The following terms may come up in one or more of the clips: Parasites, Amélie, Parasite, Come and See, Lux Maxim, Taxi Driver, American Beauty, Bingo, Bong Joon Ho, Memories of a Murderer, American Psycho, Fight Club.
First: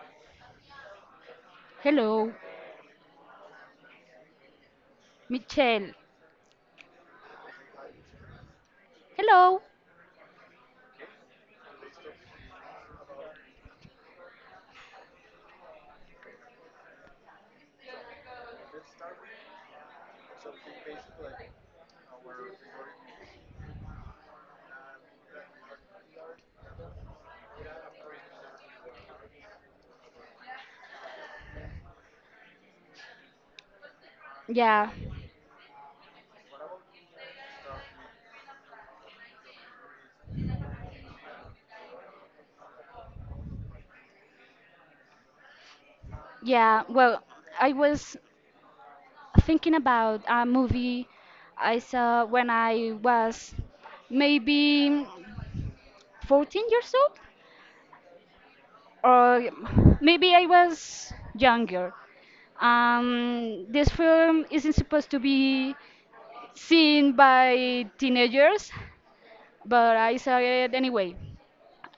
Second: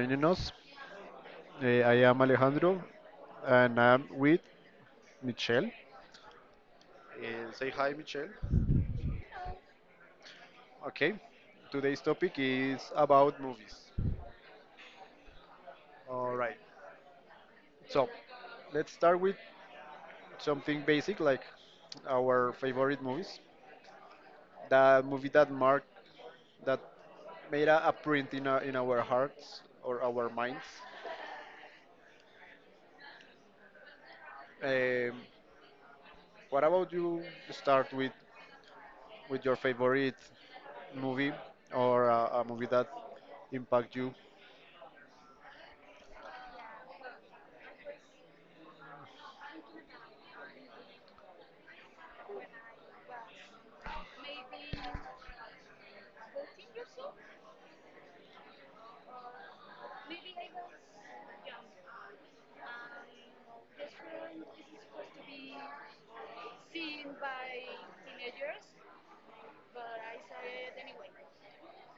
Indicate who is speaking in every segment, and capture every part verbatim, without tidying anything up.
Speaker 1: joining us. Uh, I am
Speaker 2: Hello,
Speaker 1: Alejandro and I'm with Michelle.
Speaker 2: Michelle.
Speaker 1: Uh, say hi, Michelle.
Speaker 2: Hello.
Speaker 1: Okay, today's topic is about movies. All right, so let's start with something basic like our favorite movies. The movie that marked, that made a, a print in, our in our hearts or our minds.
Speaker 2: Yeah,
Speaker 1: Um, what about you start with with your favorite movie or uh, a movie that impact you?
Speaker 2: yeah. Well, I was thinking about a movie I saw when I was maybe fourteen years old, or maybe I was younger. Um, this film isn't supposed to be seen by teenagers, but I saw it anyway.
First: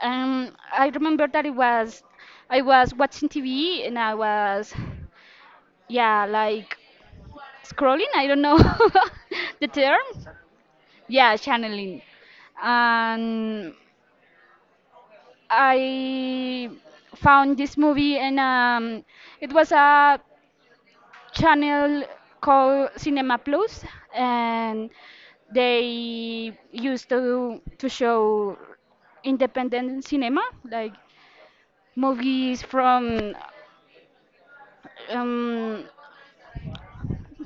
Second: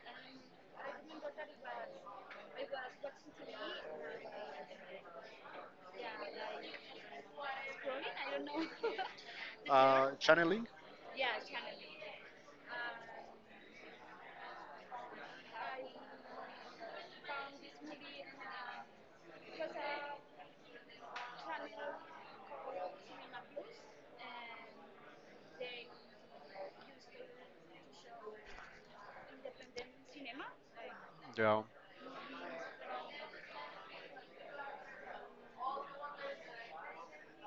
Speaker 2: Um, I remember that it was I was watching T V and I was yeah like scrolling. I don't know the term.
Speaker 1: Uh, channeling,
Speaker 2: Yeah, channeling. And I found this movie and um, it was a channel called Cinema Plus, and they used to to show independent cinema, like
Speaker 1: yeah.
Speaker 2: movies from um,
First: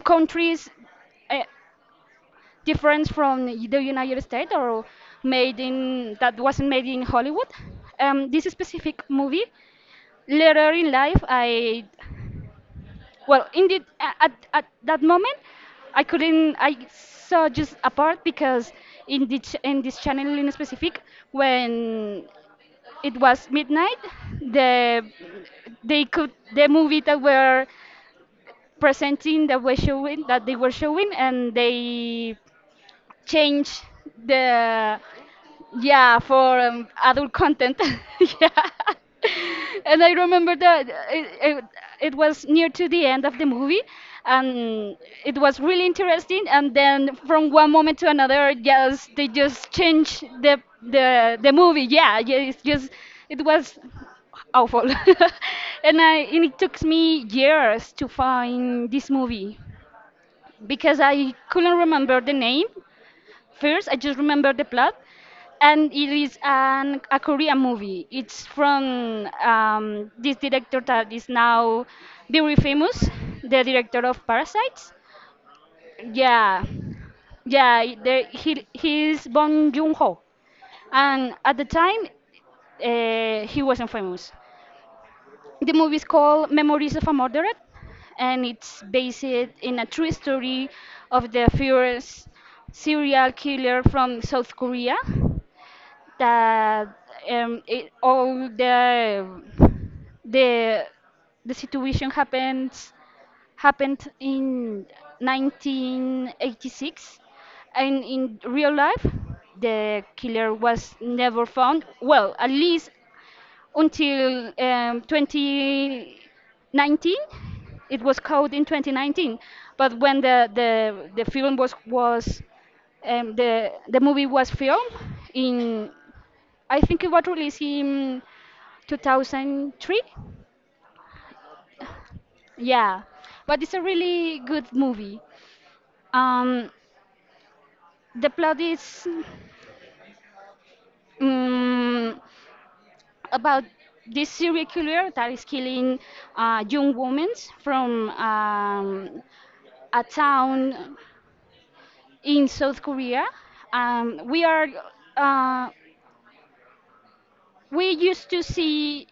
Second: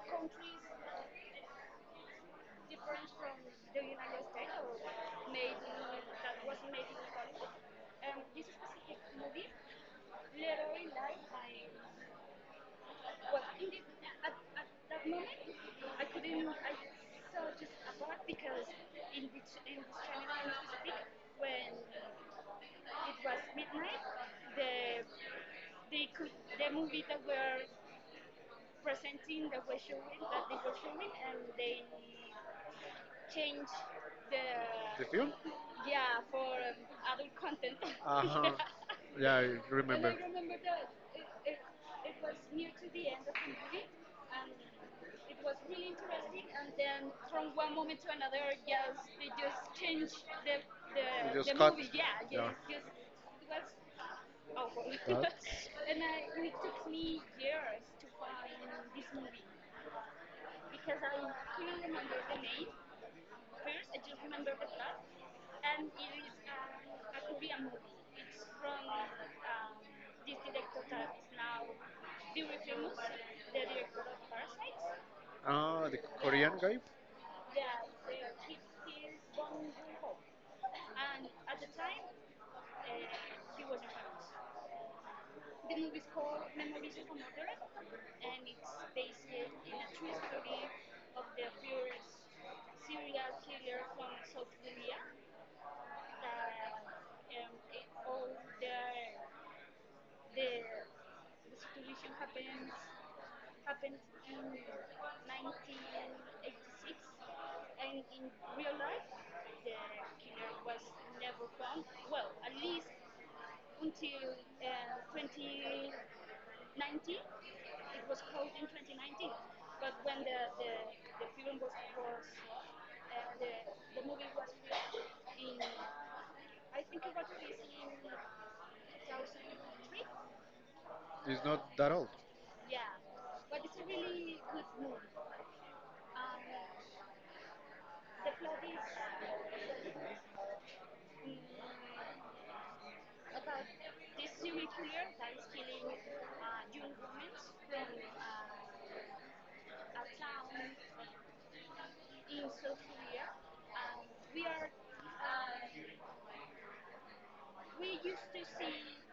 Speaker 2: countries uh, different from the United States, or made in that wasn't made in Hollywood. Um, this specific movie, later in life, I well, in the, at at that moment, I couldn't. I saw just a part because in the ch- in this channel in specific, when it was midnight, the they could the movie that were presenting that were showing that they were showing, and they changed the
Speaker 1: You?
Speaker 2: yeah for um, adult content. Yeah.
Speaker 1: Yeah. I
Speaker 2: And
Speaker 1: rem-
Speaker 2: I remember that it, it, it was near to the end of the movie, and it was really interesting, and then from one moment to another, yes, they just changed the the the movie. Yeah, yeah, it's just it was awful. And I and it took me years to find this movie because I couldn't remember the name. First, I just remember the plot, and it is an a Korean movie. It's from um, this director that is now very famous, the director of Parasites.
Speaker 1: Ah, the Korean
Speaker 2: Yeah,
Speaker 1: guy
Speaker 2: yeah, the, he he's Bong Joon Ho, and at the time, uh, he wasn't famous. The movie is called Memories of a Murderer, and it's based in a true story of the furious serial killer from South Korea. That um, it, all the the the situation happens happened in nineteen eighty-six, and in real life, the killer was never found. Well, at least until um, twenty nineteen. It was called in twenty nineteen, but when the the, the film was was um, the the movie was filmed in I think it was released in two thousand three.
Speaker 1: is not that old.
Speaker 2: Yeah, but it's a really good movie. Um, the plot is um, about this serial killer that is killing uh, young women from um, a town in South Korea. Um, we are uh, we used to see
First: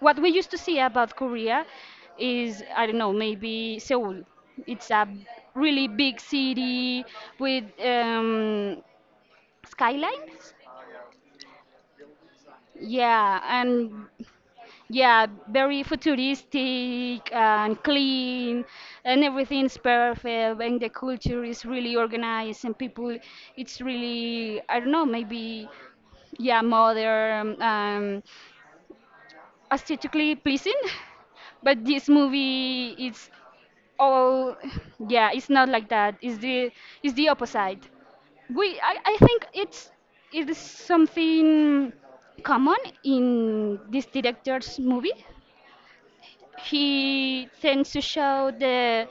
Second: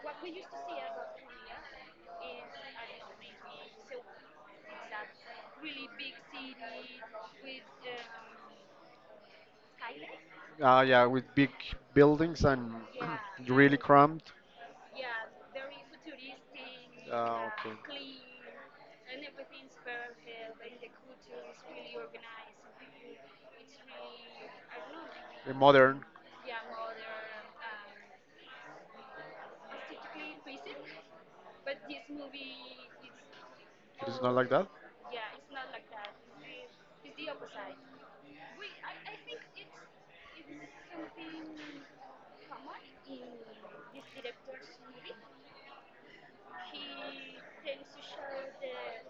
Speaker 2: what we used to see about Korea is I don't know, maybe Seoul. It's a really big city with um, skylines.
Speaker 1: Ah, yeah, with big buildings and
Speaker 2: Yeah, and.
Speaker 1: prompt,
Speaker 2: Yeah, very futuristic and clean, and everything's perfect, and the culture is really organized, and people, it's really, I don't know,
Speaker 1: uh,
Speaker 2: maybe,
Speaker 1: modern,
Speaker 2: yeah, modern, um, aesthetically pleasing. But this movie, it's all,
Speaker 1: yeah,
Speaker 2: yeah, it's not like that. It's the, it's the opposite. We, I, I think it's, it is something common in this director's movie. He tends to show the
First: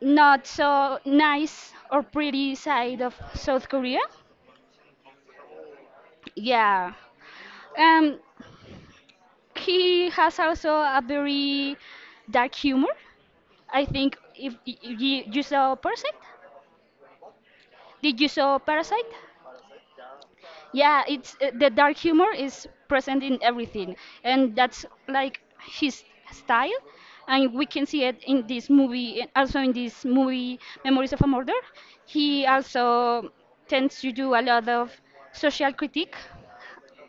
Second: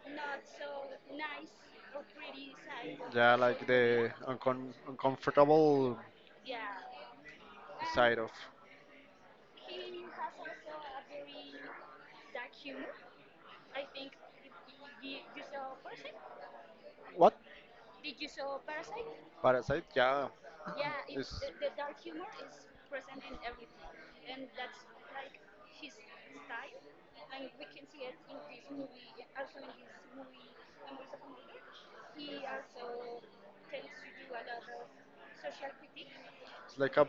Speaker 2: not so nice or pretty side of South Korea.
Speaker 1: uh, uncom- uncomfortable.
Speaker 2: Yeah.
Speaker 1: Eh,
Speaker 2: Um,
Speaker 1: of
Speaker 2: he has also a very dark humor. I think if y- y- you, you saw Parasite,
Speaker 1: what?
Speaker 2: did you saw Parasite?
Speaker 1: Parasite, yeah.
Speaker 2: Yeah, it's uh, the dark humor is present in everything, and that's like his style, and we can see it in this movie, and also in this movie Memories of a Murder. He also tends to do a lot of social critique.
Speaker 1: It's like a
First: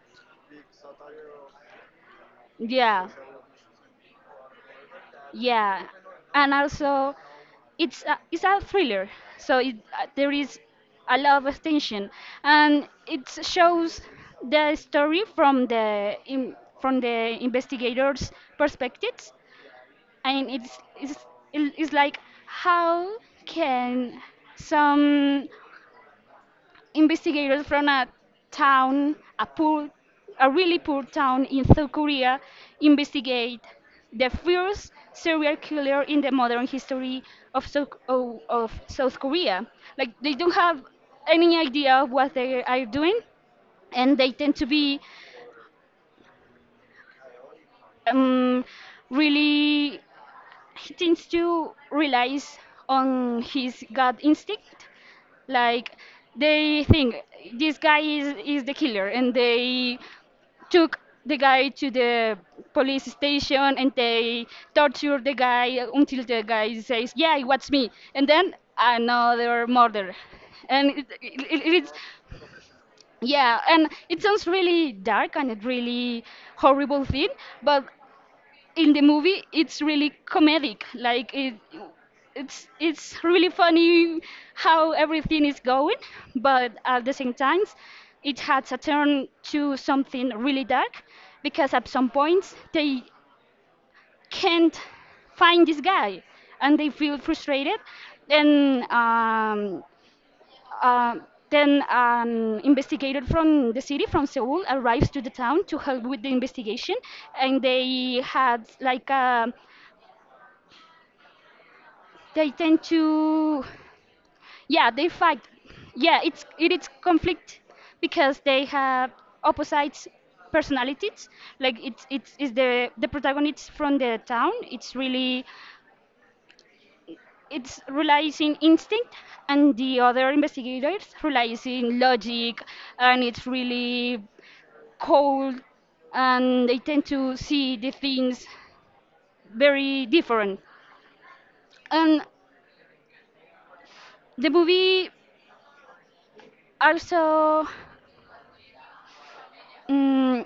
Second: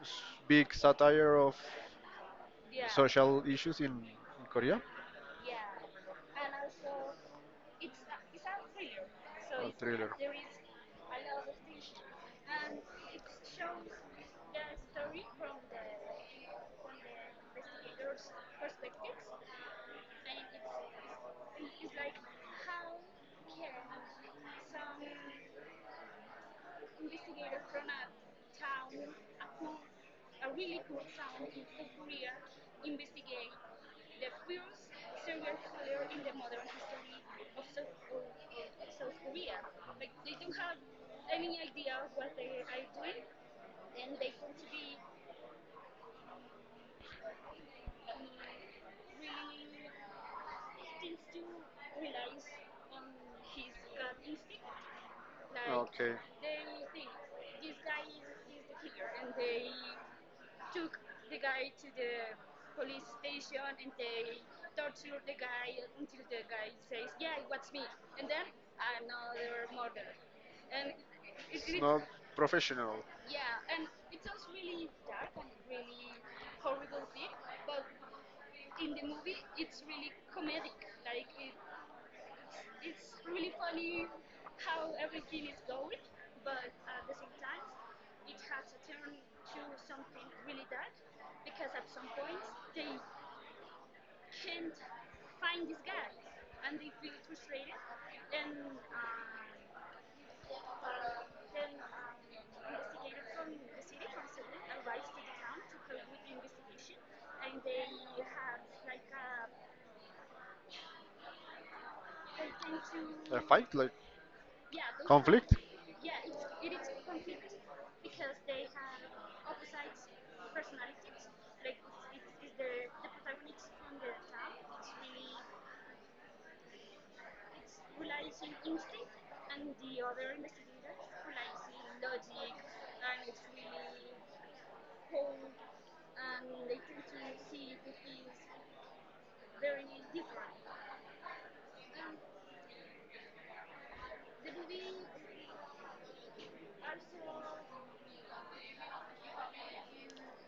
Speaker 1: s- big satire of
Speaker 2: Yeah,
Speaker 1: social issues in, in Korea.
Speaker 2: yeah, and also it's a, it's a thriller, so it, uh, there is a lot of tension, and it shows the story from the in, from the investigators perspectives, and it's, it's it's like how can some investigators from a town, a poor, a really poor town in South Korea investigate the first serial killer in the modern history of South, of, of South Korea. Like they don't have any idea of what they are doing, and they tend to be um, really he tends to relies on his gut instinct. Like they think this guy is, is the killer, and they took the guy to the police station, and they torture the guy until the guy says, "Yeah, it was me," and then another murder, and it, it, it, it's
Speaker 1: Professional,
Speaker 2: yeah, and it sounds really dark, and it really horrible thing, but in the movie it's really comedic. Like it it's it's really funny how everything is going, but at the same time it has a turn to something really dark, because at some points they can't find this guy, and they feel frustrated. Then, um, uh, then an investigator from the city, from Seoul, arrives to the town to help with the investigation, and they had like a they tend to
Speaker 1: like
Speaker 2: yeah they fight. Yeah, it's it is conflict because they have opposite personalities. Like it's it's is the the protagonist from the town, it's really it's relies in instinct, and the other investigators relies in logic, and it's really cold, and they tend to see the things very different. And the movie also mm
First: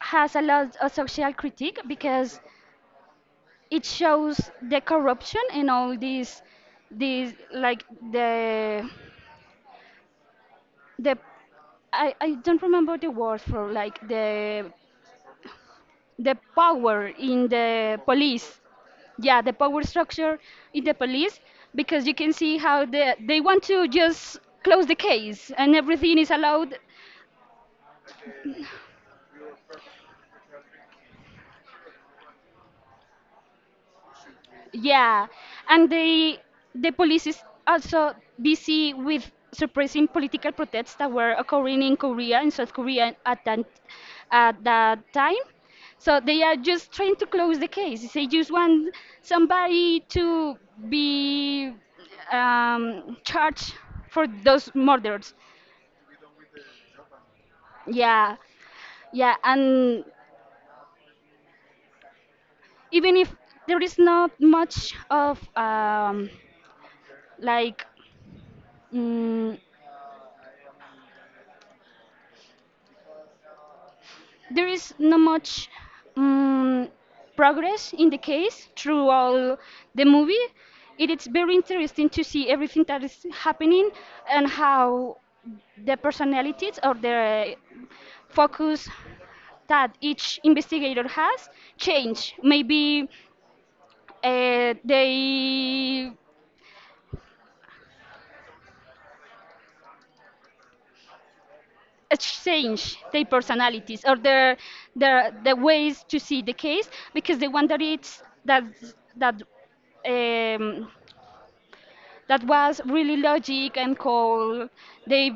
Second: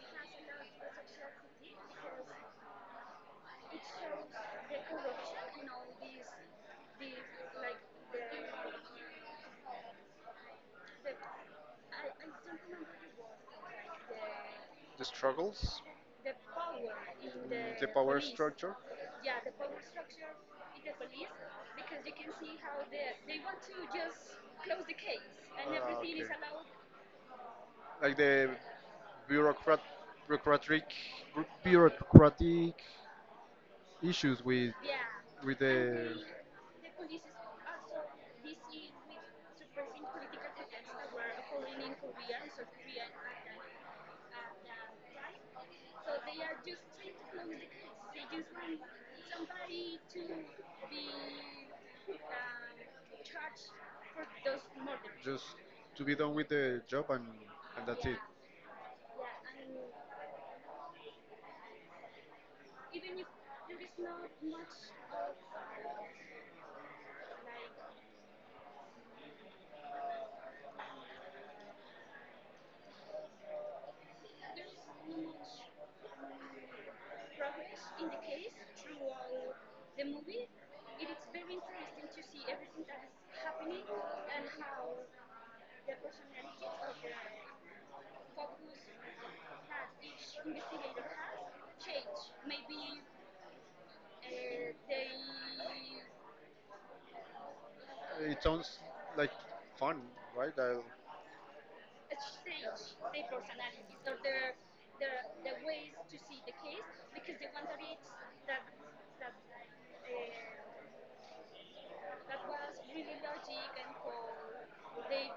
Speaker 2: has a lot of social critique, because it shows the corruption in all these these like the the I, I don't remember the word for like the
Speaker 1: the struggles.
Speaker 2: the power in the police. Yeah, the power structure in the police, because you can see how the they want to just close the case, and everything is allowed.
Speaker 1: Like the bureaucrat, bureaucratic, bureaucratic issues with
Speaker 2: Yeah,
Speaker 1: with
Speaker 2: and they the police is also busy with suppressing political protests that were occurring in Korea, in South Korea, at that at that time. So they are just trying to close the case. They just want somebody to be um, charged for those murders.
Speaker 1: just to be done with the job, and,
Speaker 2: Yeah, yeah, and even if there is not much of um, like mm, there is not much um, progress in the case through all the movie. It is very interesting to see everything that is happening, and how the personalities or the focus that each investigator has change. Maybe uh, they
Speaker 1: and it sounds like fun, right? I,
Speaker 2: exchange their personalities or their, their the ways to see the case, because the one that it's that that um, that was really logic and cold, They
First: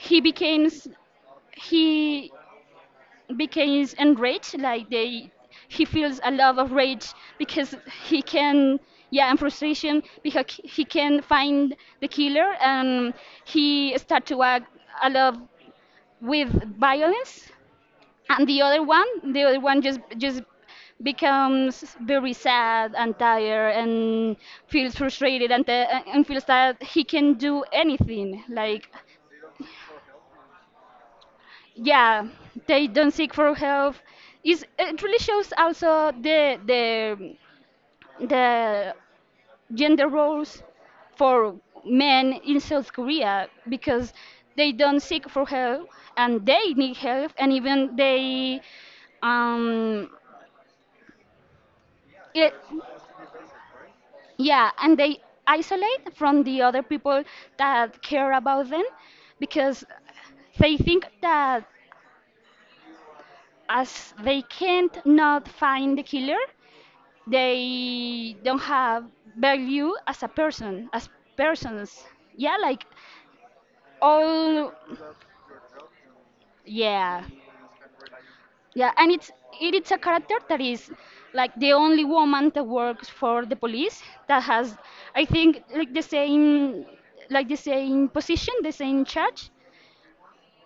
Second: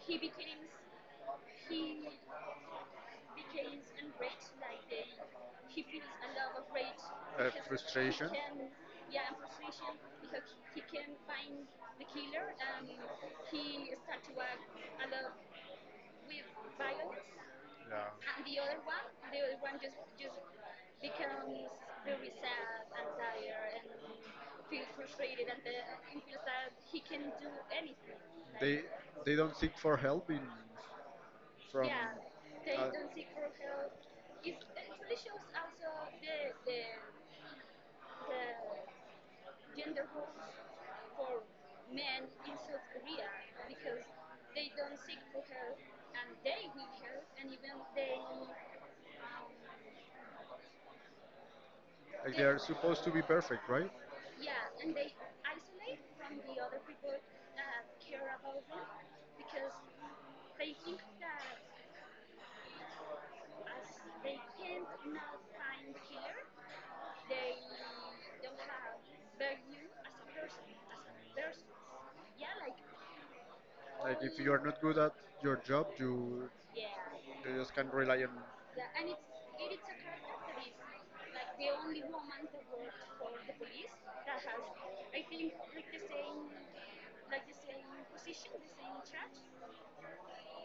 Speaker 2: he becomes he becomes enraged, like they he feels a lot of rage because he can yeah, and frustration, because he can find the killer, and he start to act a lot with violence,
Speaker 1: yeah,
Speaker 2: and the other one the other one just just becomes very sad and tired, and feels frustrated, and, the- and feels that he can do anything, like
Speaker 1: they don't seek for help in.
Speaker 2: yeah, they don't seek for help. Is it really shows also the the the gender roles for men in South Korea, because they don't seek for help, and they need help, and even they um it,
Speaker 1: Supposed to be perfect, right?
Speaker 2: yeah, and they isolate from the other people that care about them, because they think that, as they can't not find the killer, they don't have value as a person, as persons. Yeah, like all
Speaker 1: Not good at your job, you,
Speaker 2: yeah.
Speaker 1: you just can rely on
Speaker 2: Yeah, and it's it is a character that is like the only woman that works for the police, that has I think like the same like the same position, the same charge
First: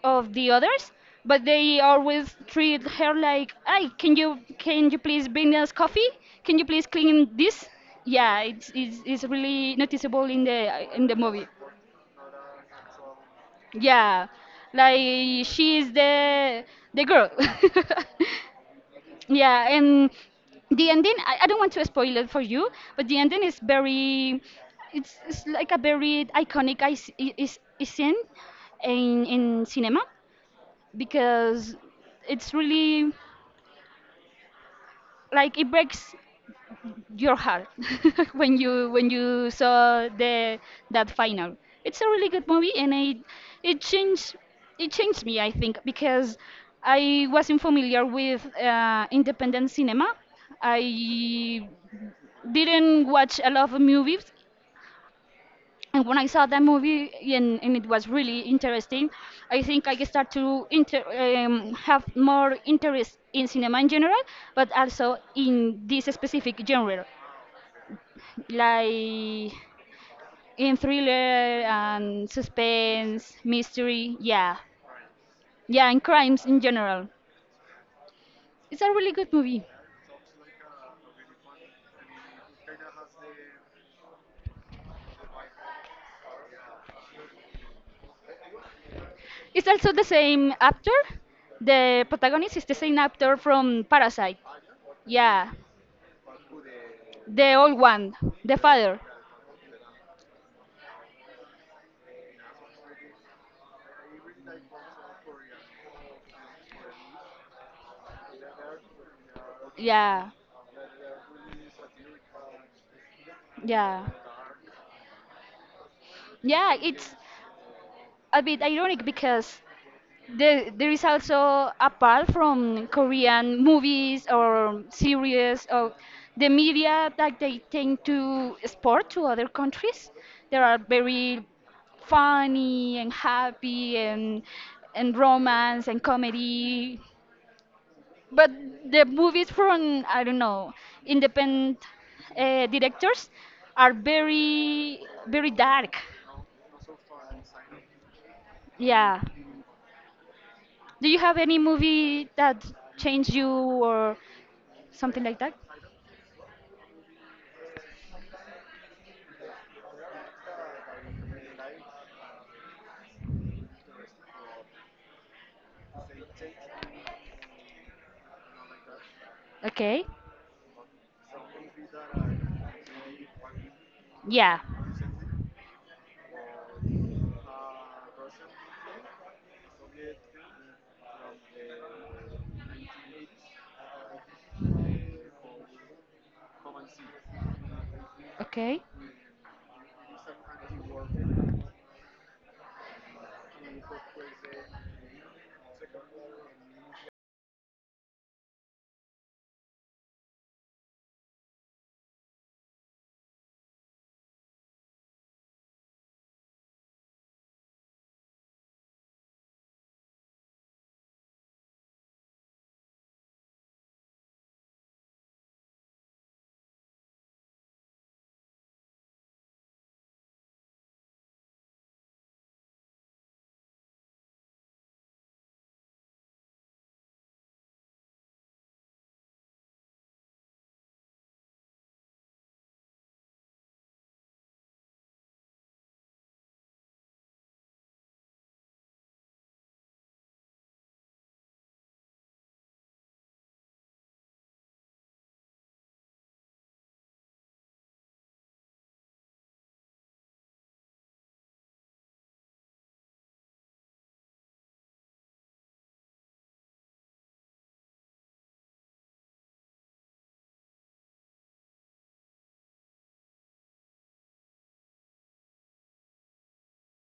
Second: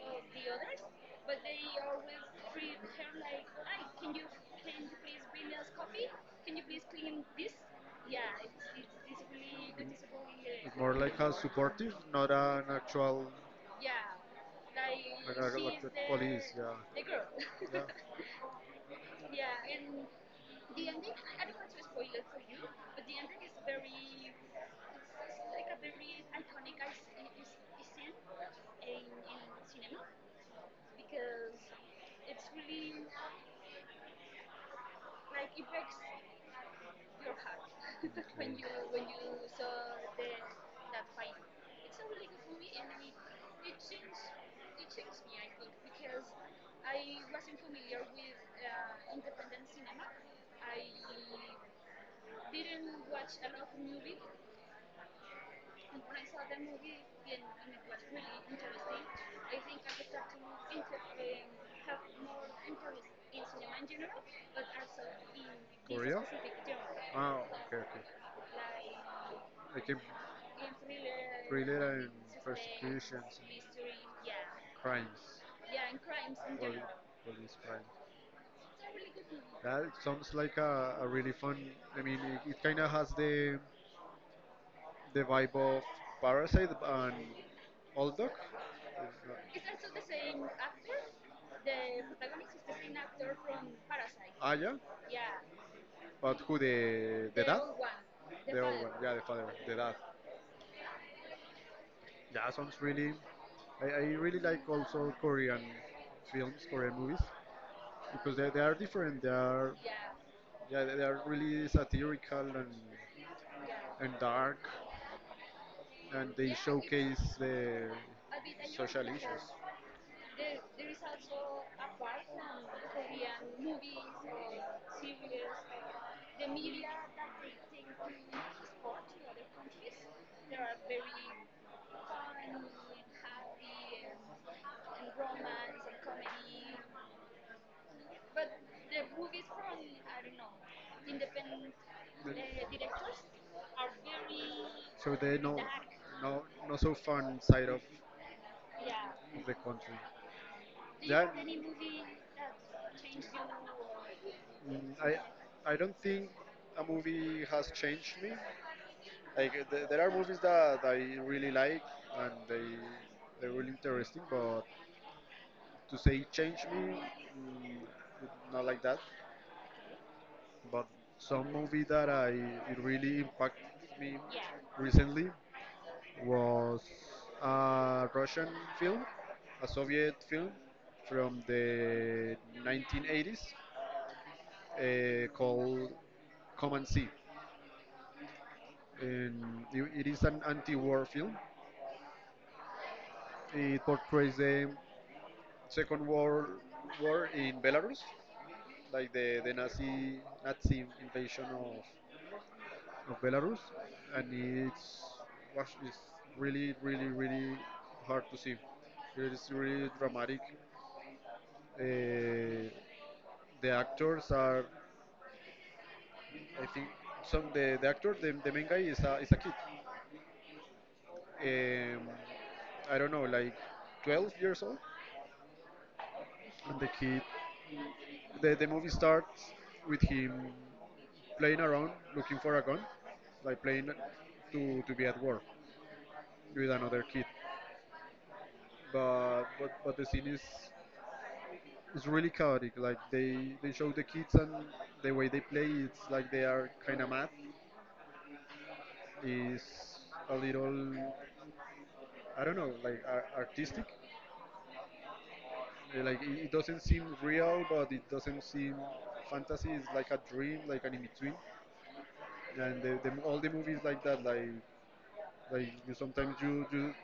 Speaker 2: of the others, but they always treat her like, "Hey, can you can you please bring us coffee? Can you please clean this?" Yeah, it's it's, it's really noticeable in the in the movie.
Speaker 1: supportive, not an actual
Speaker 2: Yeah, like she is the the girl. Yeah, and the ending, I, I don't want to spoil it for you, but the ending is very it's, it's like a very iconic is, is, is scene in in cinema, because it's really like it breaks your heart when you when you saw the that final. It's a really good movie, and it it changed it changed me, I think, because I wasn't familiar with uh, independent cinema. I didn't watch a lot of movies, and when I saw that movie, and, and it was really interesting, I think I start to inter, um, have more interest in cinema in general, but also in this specific genre,
Speaker 1: okay.
Speaker 2: like
Speaker 1: I keep
Speaker 2: in thriller and suspense, mystery, yeah,
Speaker 1: crying.
Speaker 2: yeah, and crimes in general.
Speaker 1: Police crimes.
Speaker 2: It's a really good movie.
Speaker 1: That sounds like a, a really fun. I mean, it, it kind of has the the vibe of Parasite and Old Dog.
Speaker 2: It's also the same actor. The protagonist is the same actor from Parasite.
Speaker 1: Ah, yeah.
Speaker 2: Yeah,
Speaker 1: But who the
Speaker 2: the old one, the father.
Speaker 1: yeah the father, the dad. Yeah, sounds really. I, I really like also Korean films, Korean movies because they, they are different. They are
Speaker 2: Yeah.
Speaker 1: yeah they, they are really satirical and
Speaker 2: Yeah,
Speaker 1: and dark and there
Speaker 2: yeah, it's
Speaker 1: is the
Speaker 2: a bit ironic because there there is also apart from Korean movies or series or the media that they tend to export to other countries, there are very funny and happy and and romance and comedy, but the movies from I don't know independent uh, directors are very very dark.
Speaker 1: no not so fun side of
Speaker 2: Yeah.
Speaker 1: the country.
Speaker 2: Do you have any movie that changed you or
Speaker 1: Mm, I
Speaker 2: something like that?
Speaker 1: I don't think a movie has changed me. Like uh, th- there are movies that I really like and they they're really interesting, but to say change me, mm, not like that.
Speaker 2: Okay.
Speaker 1: But some movie that I it really impacted me
Speaker 2: Yeah.
Speaker 1: recently was a Russian film, a Soviet film from the nineteen eighties uh, called Come and See.
Speaker 2: Okay.
Speaker 1: And it it is an anti-war film. It portrays the Second World War in Belarus, like the, the Nazi Nazi invasion of, of Belarus, and it's gosh, it's really really really hard to see. It is really dramatic. Uh, the actors are, I think, some the, the actor the, the main guy is a is a kid. Um, I don't know, like twelve years old, and the kid The, the movie starts with him playing around, looking for a gun, like playing to, to be at war with another kid. But, but but the scene is is really chaotic. Like they they show the kids and the way they play, it's like they are kind of mad. Is a little I don't know, like ar- artistic. Uh, Like it, it doesn't seem real, but it doesn't seem fantasy. It's like a dream, like an in between. And the, the, all the movies like that, like Like you, sometimes you, you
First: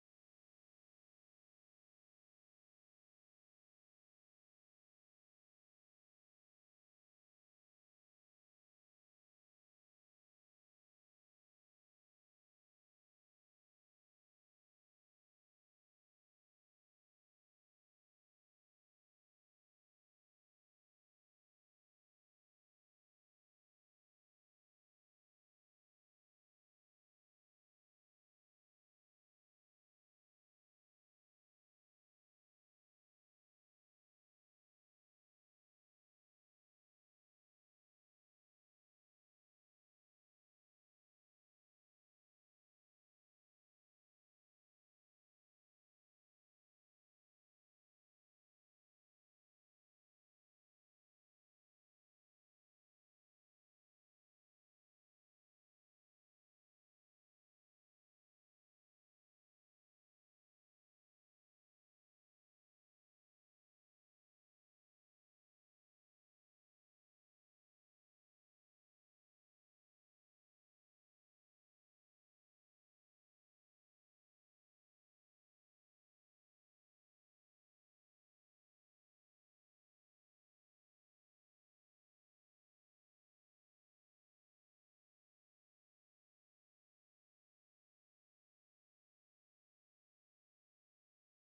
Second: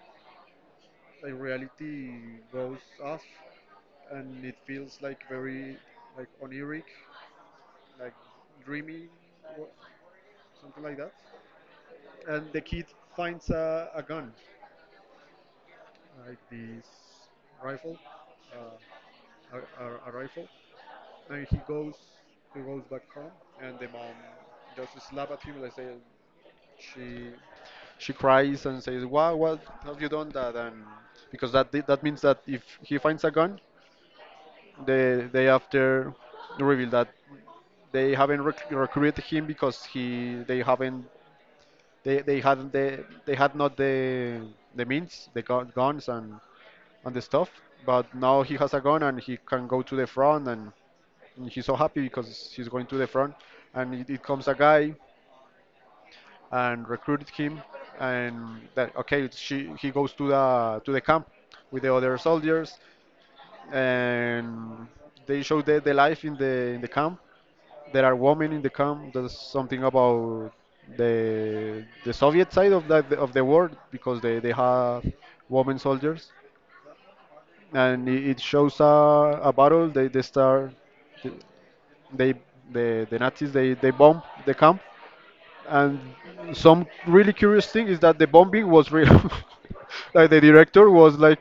Speaker 1: like reality goes off, and it feels like very like oniric, like dreamy, or something like that. And the kid finds a, a gun, like this rifle, uh, a, a, a rifle, and he goes he goes back home, and the mom just slap at him and say, She she cries and says, "Why? What have you done that?" And because that that means that if he finds a gun, the day after reveal that they haven't rec- recruited him because he they haven't they they hadn't they, they had not the the means the gu- guns and and the stuff. But now he has a gun and he can go to the front and he's so happy because he's going to the front and it, it comes a guy and recruited him and that okay she he goes to the to the camp with the other soldiers and they show the, the life in the in the camp there are women in the camp there's something about the the soviet side of the of the war because they they have women soldiers and it, it shows a, a battle they they start they the the nazis they they bomb the camp. And some really curious thing is that the bombing was real. Like the director was like,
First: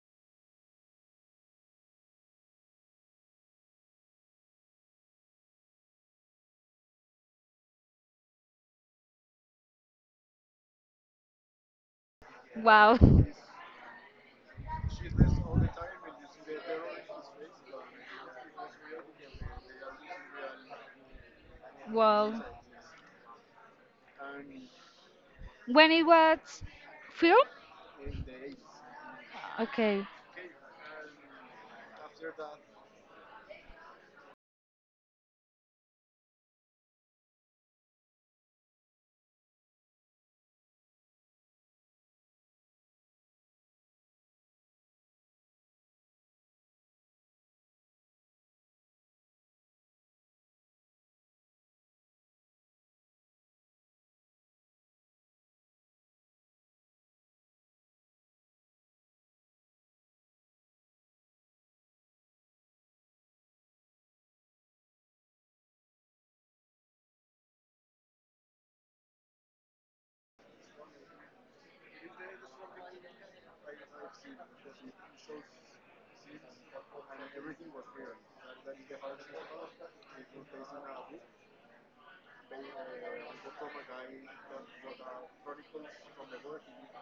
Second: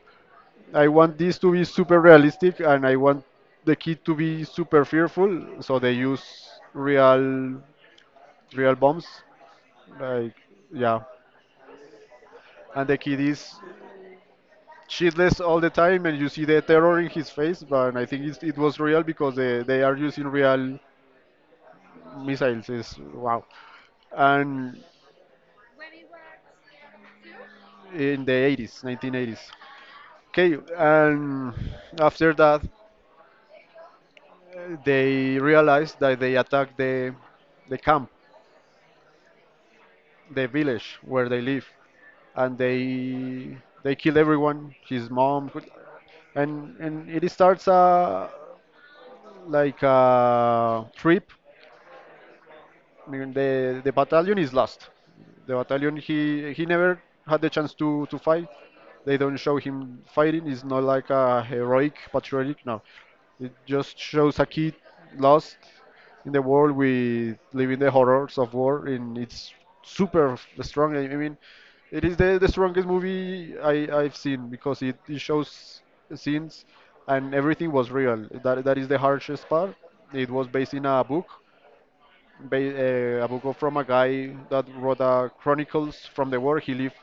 Speaker 1: I want this to be super realistic and I want the kid to be super fearful, so they use real real bombs. Like yeah. And the
Speaker 2: Wow.
Speaker 1: kid is shitless all the time and you see the terror in his face, but I think it's, it was real because they, they are using real
Speaker 2: Well,
Speaker 1: missiles. It's, wow. And
Speaker 2: when it was film?
Speaker 1: in the eighties, nineteen eighties.
Speaker 2: Okay.
Speaker 1: Okay, and after that, uh, they realized that they attacked the the camp, the village where they live, and they they kill everyone, his mom, and and it starts a like a trip. I mean, the the battalion is lost. The battalion he he never had the chance to to fight. They don't show him fighting. It's not like a heroic patriotic. No, it just shows a kid lost in the world with living the horrors of war, and it's super f- strong. I I mean, it is the, the strongest movie I, I've seen because it, it shows scenes and everything was real. That that is the harshest part. It was based in a book, ba- uh, a book of- from a guy that wrote a chronicles from the war. He lived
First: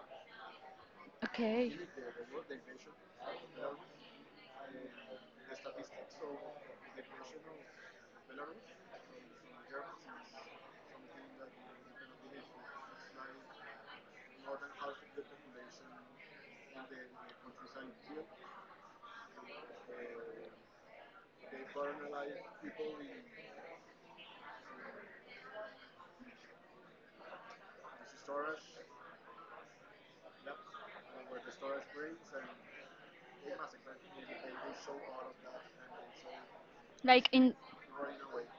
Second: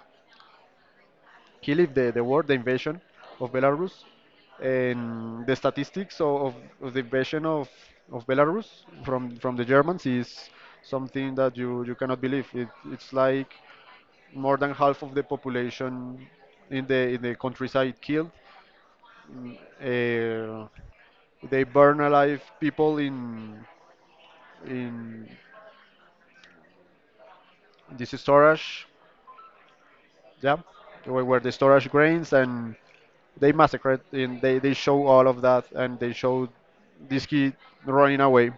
Speaker 2: Okay.
Speaker 1: he lived the, the war, the invasion of Belarus, and the statistics of, of, of the invasion of, of Belarus from from the Germans is something that you, you cannot believe. It, it's like more than half of the population in the in the countryside killed. Mm, uh, they burn alive people in in this storage, yeah, where, where the storage grains and they massacred and they, they show all of that and they show this
Speaker 2: Like in
Speaker 1: kid running away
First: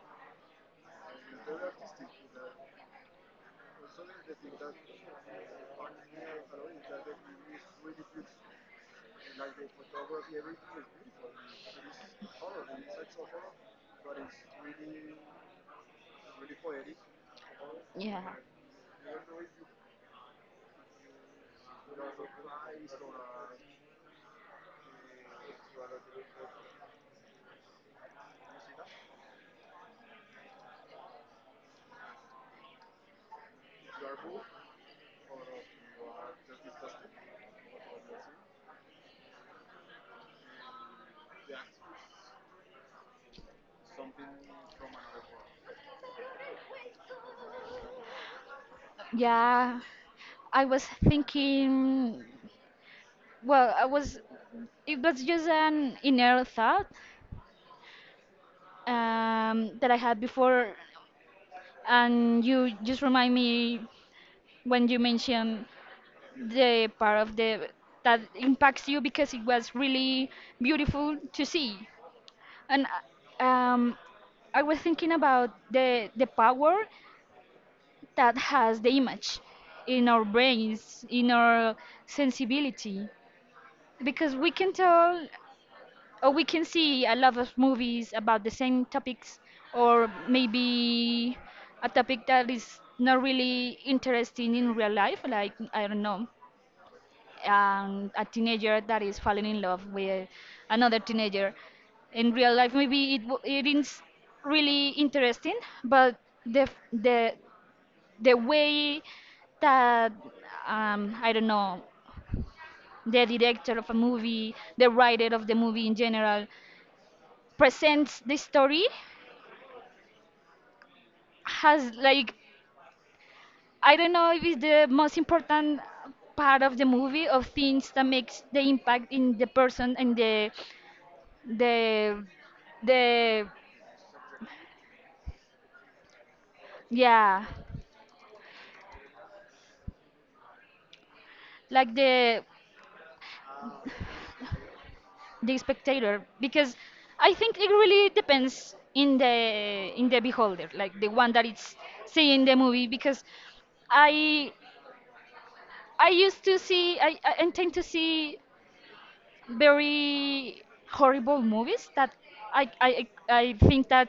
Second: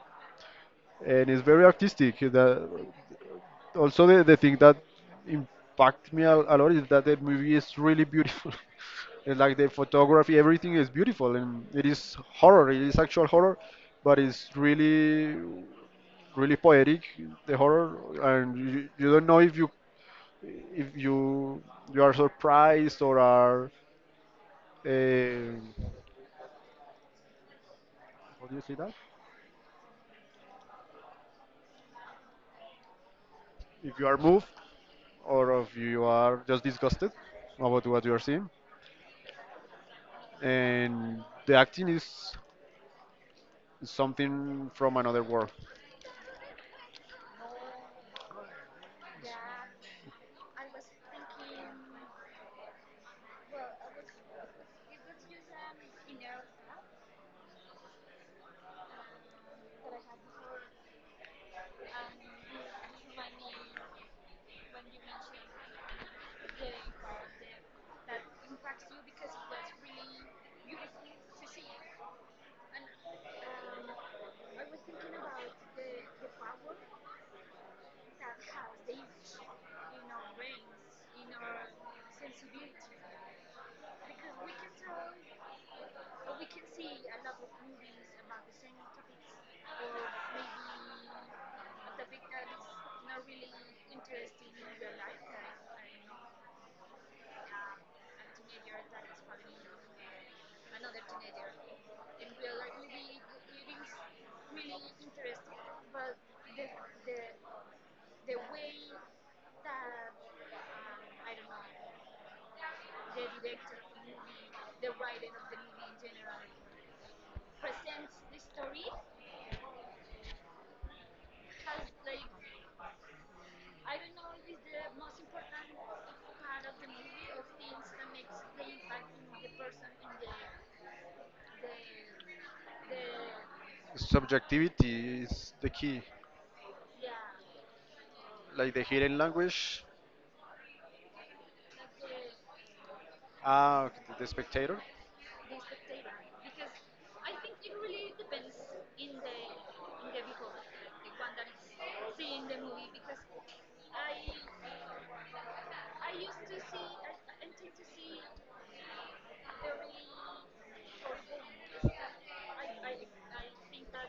Speaker 1: and it's very artistic the, also the, the thing that impacted me a, a lot is that the movie is really beautiful. It's like the photography everything is beautiful and it is horror it is actual horror but it's really really poetic the horror
Speaker 2: yeah.
Speaker 1: and you, you don't know if you if you you are surprised or are uh, how do you say that if you are moved or if you are just disgusted about what you are seeing. And the acting is something from another world.
Speaker 2: Yeah. I was thinking well, I was it was just an inner thought um that I had before, and you just remind me when you mentioned the part of the that impacts you because it was really beautiful to see. And uh, um, I was thinking about the the power that has the image in our brains, in our sensibility, because we can tell or we can see a lot of movies about the same topics, or maybe a topic that is not really interesting in real life, like I don't know, um, a teenager that is falling in love with another teenager. In real life, maybe it w- it is really interesting, but the f- the the way that um, I don't know, the director of a movie, the writer of the movie in general presents the story, has like, I don't know if it's the most important part of the movie of things that makes the impact in the person and the the the
Speaker 1: Subjectivity is the key,
Speaker 2: yeah,
Speaker 1: like the hidden language,
Speaker 2: like the
Speaker 1: ah, the spectator.
Speaker 2: the spectator, because i think it really depends in the in the beholder, like the one that is seeing the movie. Because i i used to see i i I tend to see very horrible movies that i i i I think that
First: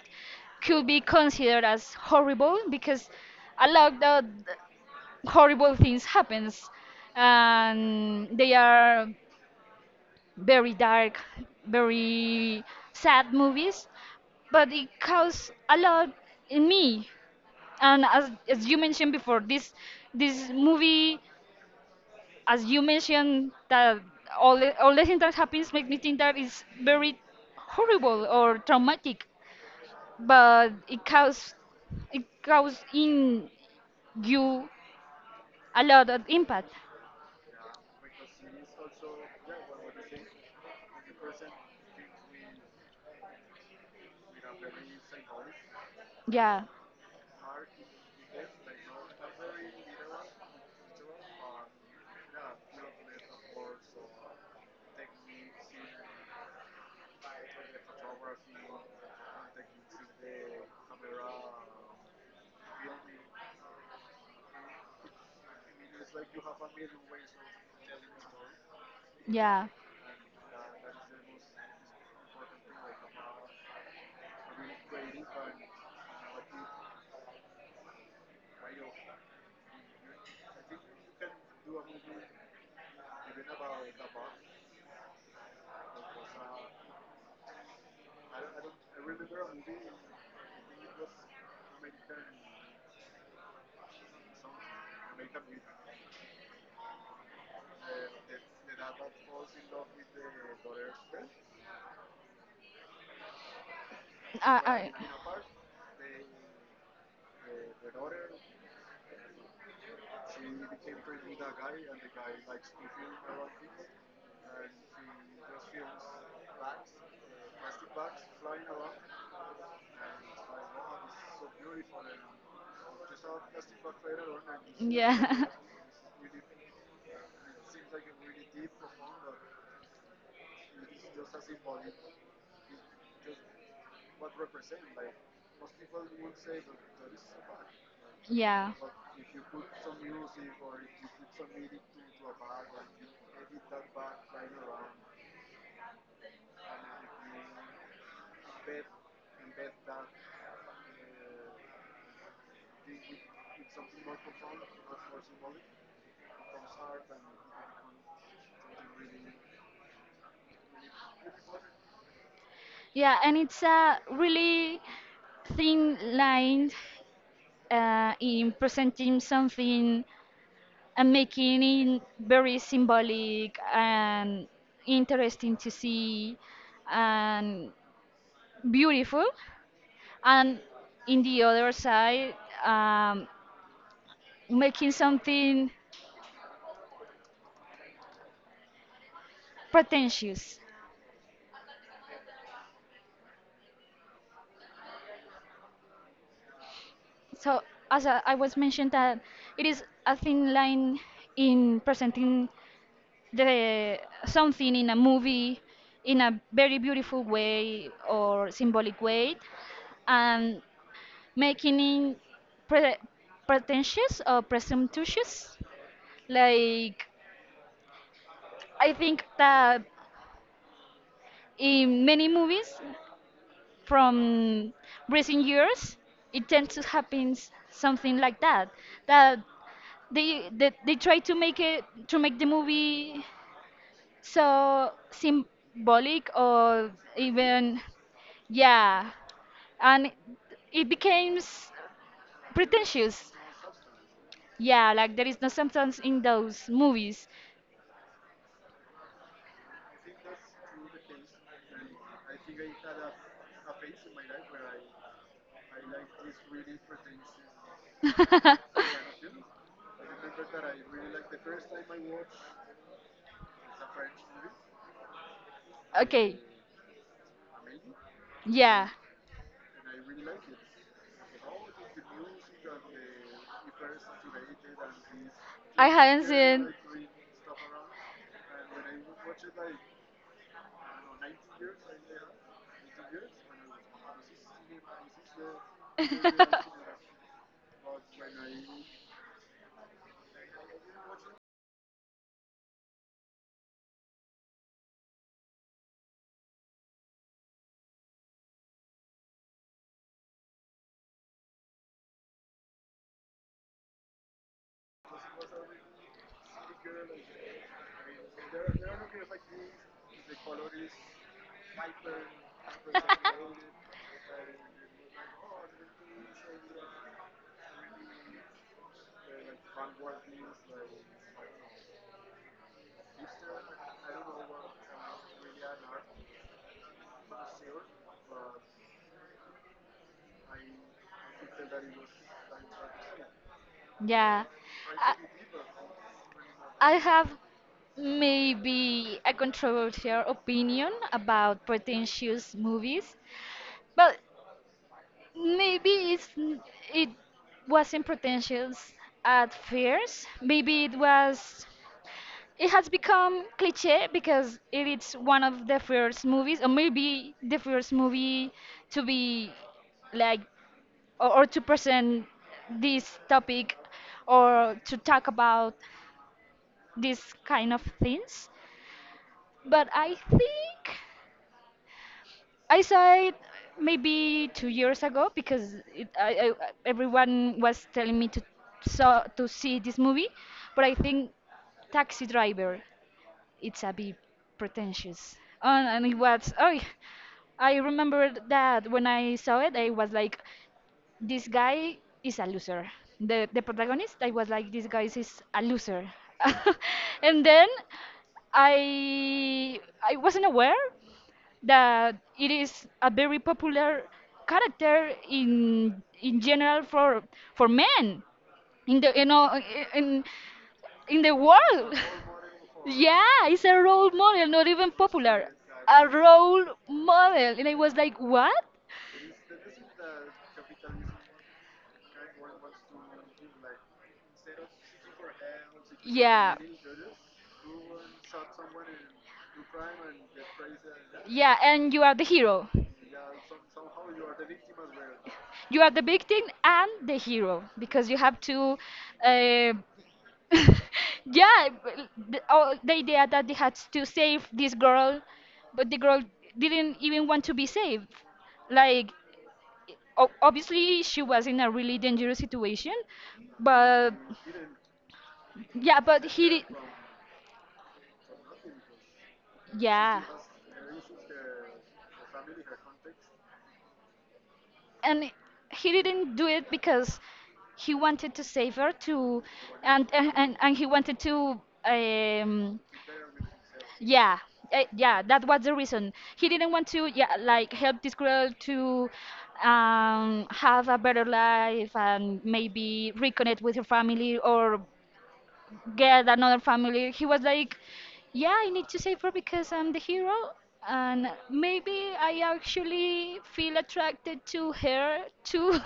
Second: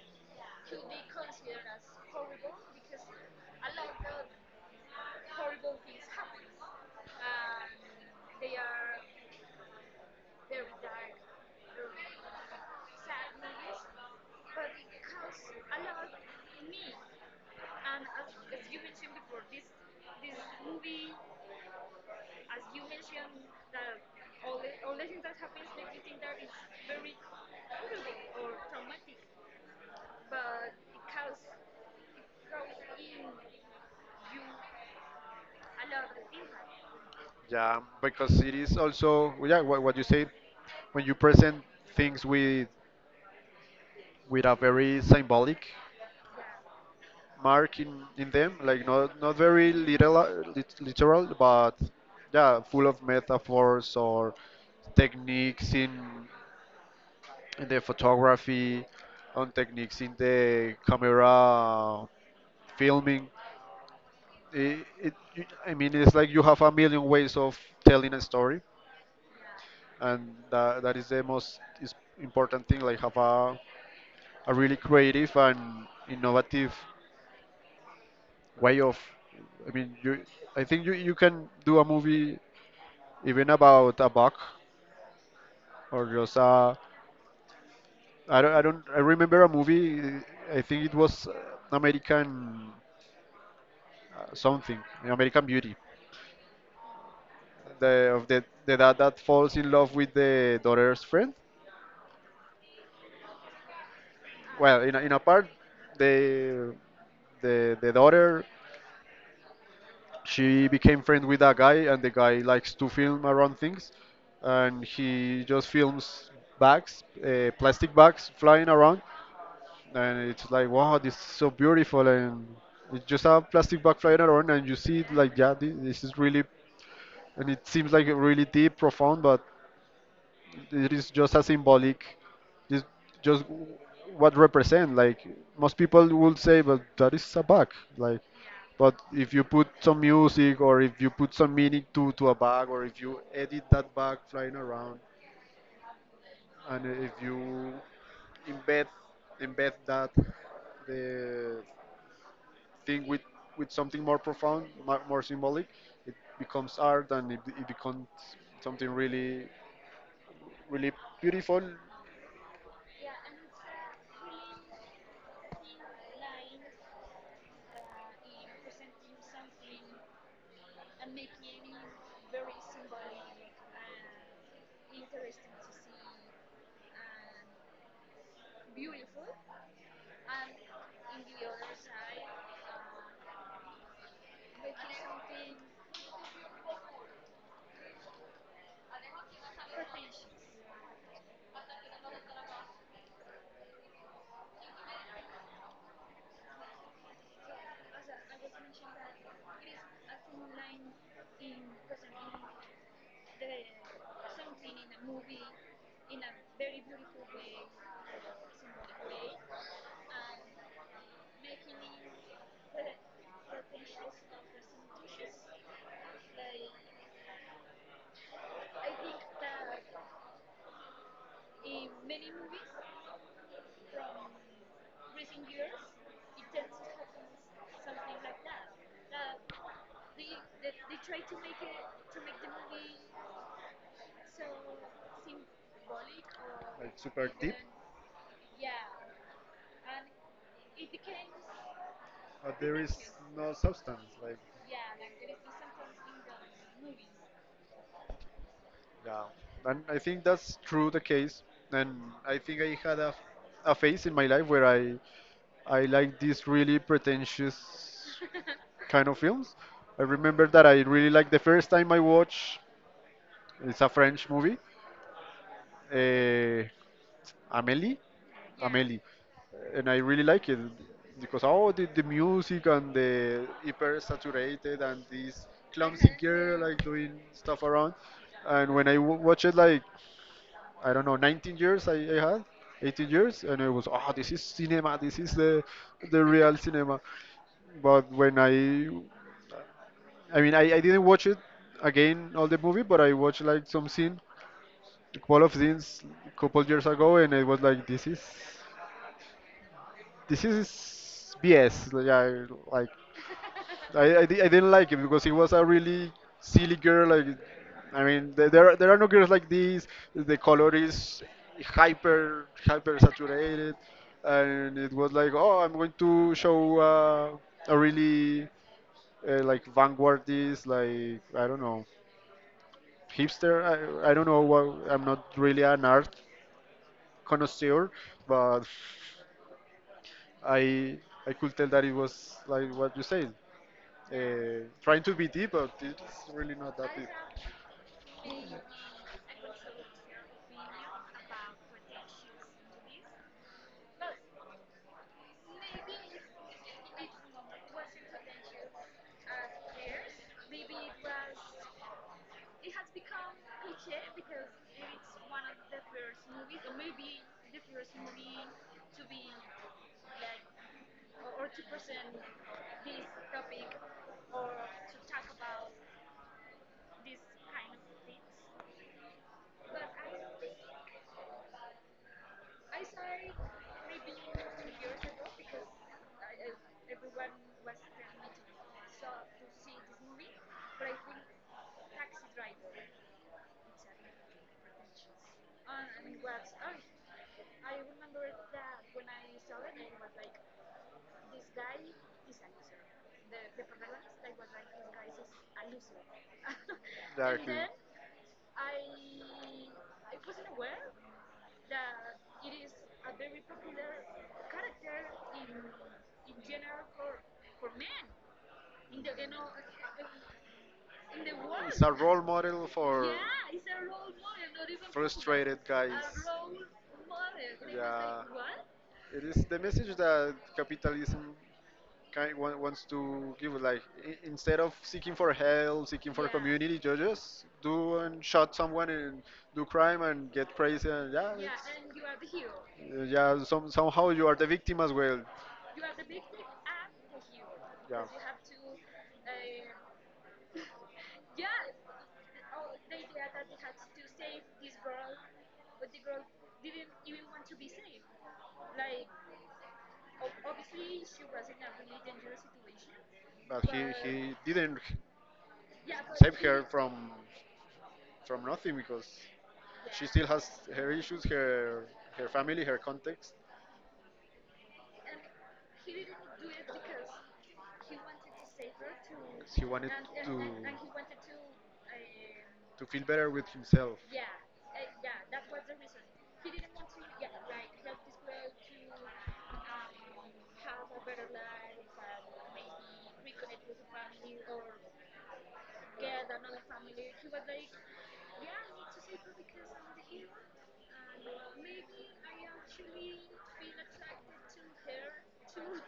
Speaker 2: could be considered as horrible because a lot of horrible things happens and they are very dark, very sad movies, but it caused a lot in me. And as, as you mentioned before, this this movie, as you mentioned, that all the, all the things that happens make me think that it's very horrible or traumatic, but it caused, it caused in you a lot of impact.
Speaker 1: Yeah, because it is also yeah what, what you say when you present things with with a very symbolic
Speaker 2: Yeah,
Speaker 1: mark in, in them, like not not very literal, lit- literal, but yeah, full of metaphors or techniques in, in the photography, on techniques in the camera filming. It, it, I mean, it's like you have a million ways of telling a story,
Speaker 2: yeah.
Speaker 1: and that, that is the most is important thing. Like have a, a really creative and innovative way of I mean you i think you, you can do a movie even about a bug or just a i don't i don't I remember a movie I think it was uh, american uh, something american beauty the of the, the dad that falls in love with the daughter's friend well
Speaker 2: I,
Speaker 1: in a, in a part the the the daughter she became friends with a guy and the guy likes to film around things
Speaker 2: I,
Speaker 1: and
Speaker 2: experience
Speaker 1: he just films
Speaker 2: bags,
Speaker 1: bags uh,
Speaker 2: uh, plastic
Speaker 1: plastic
Speaker 2: bags
Speaker 1: bags
Speaker 2: flying
Speaker 1: flying
Speaker 2: around,
Speaker 1: around and it's like
Speaker 2: and
Speaker 1: wow this is so beautiful and it's
Speaker 2: it's
Speaker 1: just
Speaker 2: so
Speaker 1: a plastic bag flying around
Speaker 2: just
Speaker 1: and you see
Speaker 2: easier.
Speaker 1: it like
Speaker 2: Yeah,
Speaker 1: yeah this, this is really and it seems like a really deep profound but it is just a symbolic just just what represent like most people would say but that is a bag like
Speaker 2: yeah, for
Speaker 1: but if you put some music or if you put some meaning to to a bag or if you edit
Speaker 2: the
Speaker 1: that bag
Speaker 2: bag flying
Speaker 1: flying
Speaker 2: around.
Speaker 1: around and if you embed embed that the thing with with something more profound mo- more symbolic it becomes art and it, it becomes something really really beautiful
Speaker 2: Yeah, and it's a really thin line uh, in presenting something and making it very symbolic and interesting to see and beautiful. And in the other side, um, making something pretentious. So, as I I was mentioned, that it is a thin line in presenting the something in a movie in a very beautiful way or symbolic way, and making it pre- pretentious or presumptuous. Like, I think that in many movies from recent years, it tends to happen something like that. That they they, they try to make it, to make the movie so symbolic or even, yeah, and it becomes
Speaker 1: but there is
Speaker 2: pretentious.
Speaker 1: no substance. Like,
Speaker 2: Yeah, like there is no substance in those movies.
Speaker 1: yeah, and I think that's true the case. And I think I had a, a phase in my life where I I like these really pretentious kind of films. I remember that I really liked the first time I watched it's a French movie,
Speaker 2: Okay.
Speaker 1: uh, Amélie.
Speaker 2: Yeah.
Speaker 1: Amelie, and I really like it because all the, the music and the hyper saturated and this
Speaker 2: I
Speaker 1: clumsy
Speaker 2: haven't seen.
Speaker 1: girl like doing stuff around, and when I w- watch it like I don't know nineteen years I, I had eighteen years and I was oh this is cinema this is the the real cinema, but when I I mean I, I didn't watch it again all the movie but I watched like some scene a couple of scenes a couple years ago and I was like this is this is B S. Like I like I, I, di- I didn't like it because it was a really silly girl. Like I mean, there there are, there are no girls like this. The color is hyper hyper saturated, and it was like, oh, I'm going to show uh, a really uh, like vanguardist, like, I don't know, hipster. I I don't know what. I'm not really an art connoisseur, but I I could tell that it was like what you said.
Speaker 2: Yeah,
Speaker 1: uh, Trying to be deep, but it's really not that
Speaker 2: I
Speaker 1: deep.
Speaker 2: have maybe a controversial opinion about pretentious movies, but maybe it's n- it wasn't pretentious at first. Maybe it was. It has become cliche because it is one of the first movies, or maybe the first movie to be like, or, or to present this topic or to talk about this kind of things. But I think I saw it maybe two years ago because it, I, I, everyone was telling me to saw to see this movie. But I think Taxi Driver it's a bit pretentious. And, and it was, oh, I remembered that when I saw it, I was like, this guy is a loser. The the protagonist, I was like, this guy is a loser.
Speaker 1: Yeah,
Speaker 2: And
Speaker 1: he-
Speaker 2: then I I wasn't aware that it is a very popular character in in general for for men in the, you know, in in the
Speaker 1: it's a
Speaker 2: world.
Speaker 1: role model for
Speaker 2: Yeah, it's a role model, not even popular,
Speaker 1: frustrated guys.
Speaker 2: a role model, and I was like,
Speaker 1: Yeah.
Speaker 2: what?
Speaker 1: It is the message that capitalism kind wa- wants to give, like, i- instead of seeking for help, seeking for
Speaker 2: Yeah.
Speaker 1: community, you just do and shot someone and do crime and get crazy, and yeah.
Speaker 2: Yeah, and you are the hero.
Speaker 1: Yeah, some, somehow you are the victim as well.
Speaker 2: You are the victim and the hero
Speaker 1: Yeah,
Speaker 2: because you have to. Uh, yeah, b- the, oh, the idea that they had to save this girl, but the girl didn't even want to be saved. Like, o- obviously, she was in a really dangerous situation,
Speaker 1: but
Speaker 2: but
Speaker 1: he, he didn't
Speaker 2: yeah, but
Speaker 1: save
Speaker 2: he
Speaker 1: her
Speaker 2: did.
Speaker 1: from from nothing because she
Speaker 2: Yeah.
Speaker 1: still has her issues, her her family, her context.
Speaker 2: And he didn't do it because he wanted to save her to,
Speaker 1: He wanted
Speaker 2: and and,
Speaker 1: to
Speaker 2: and and he wanted to, um
Speaker 1: to feel better with himself.
Speaker 2: yeah, eh, yeah, that was the reason. He didn't want to, yeah, like, help this girl to, um have a better life and maybe reconnect with her family or get another family. He was like, "Yeah, I need to save her because I'm the hero, and maybe I actually feel attracted to her too."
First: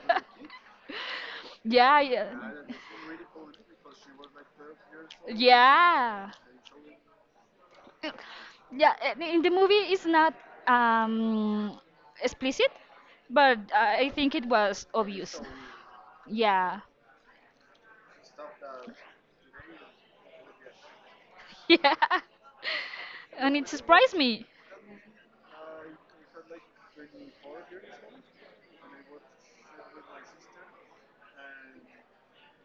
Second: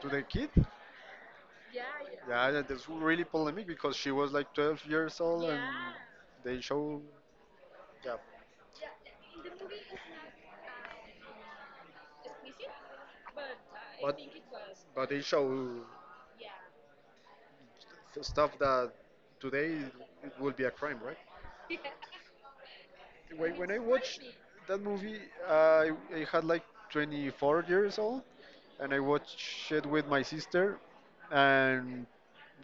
Speaker 1: To the kid. Yeah. Yeah,
Speaker 2: Yeah, yeah.
Speaker 1: yeah, that's really polemic because she was like twelve years old and
Speaker 2: Yeah,
Speaker 1: they show, yeah,
Speaker 2: yeah. And in the movie, it's not um, explicit, but I think it was
Speaker 1: but they
Speaker 2: obvious.
Speaker 1: show
Speaker 2: Yeah,
Speaker 1: stuff that today it would be a crime, right?
Speaker 2: yeah, and
Speaker 1: When,
Speaker 2: it
Speaker 1: when I
Speaker 2: surprised
Speaker 1: watched
Speaker 2: me.
Speaker 1: that movie, I, I had like twenty-four years old, and I watched it with my sister, and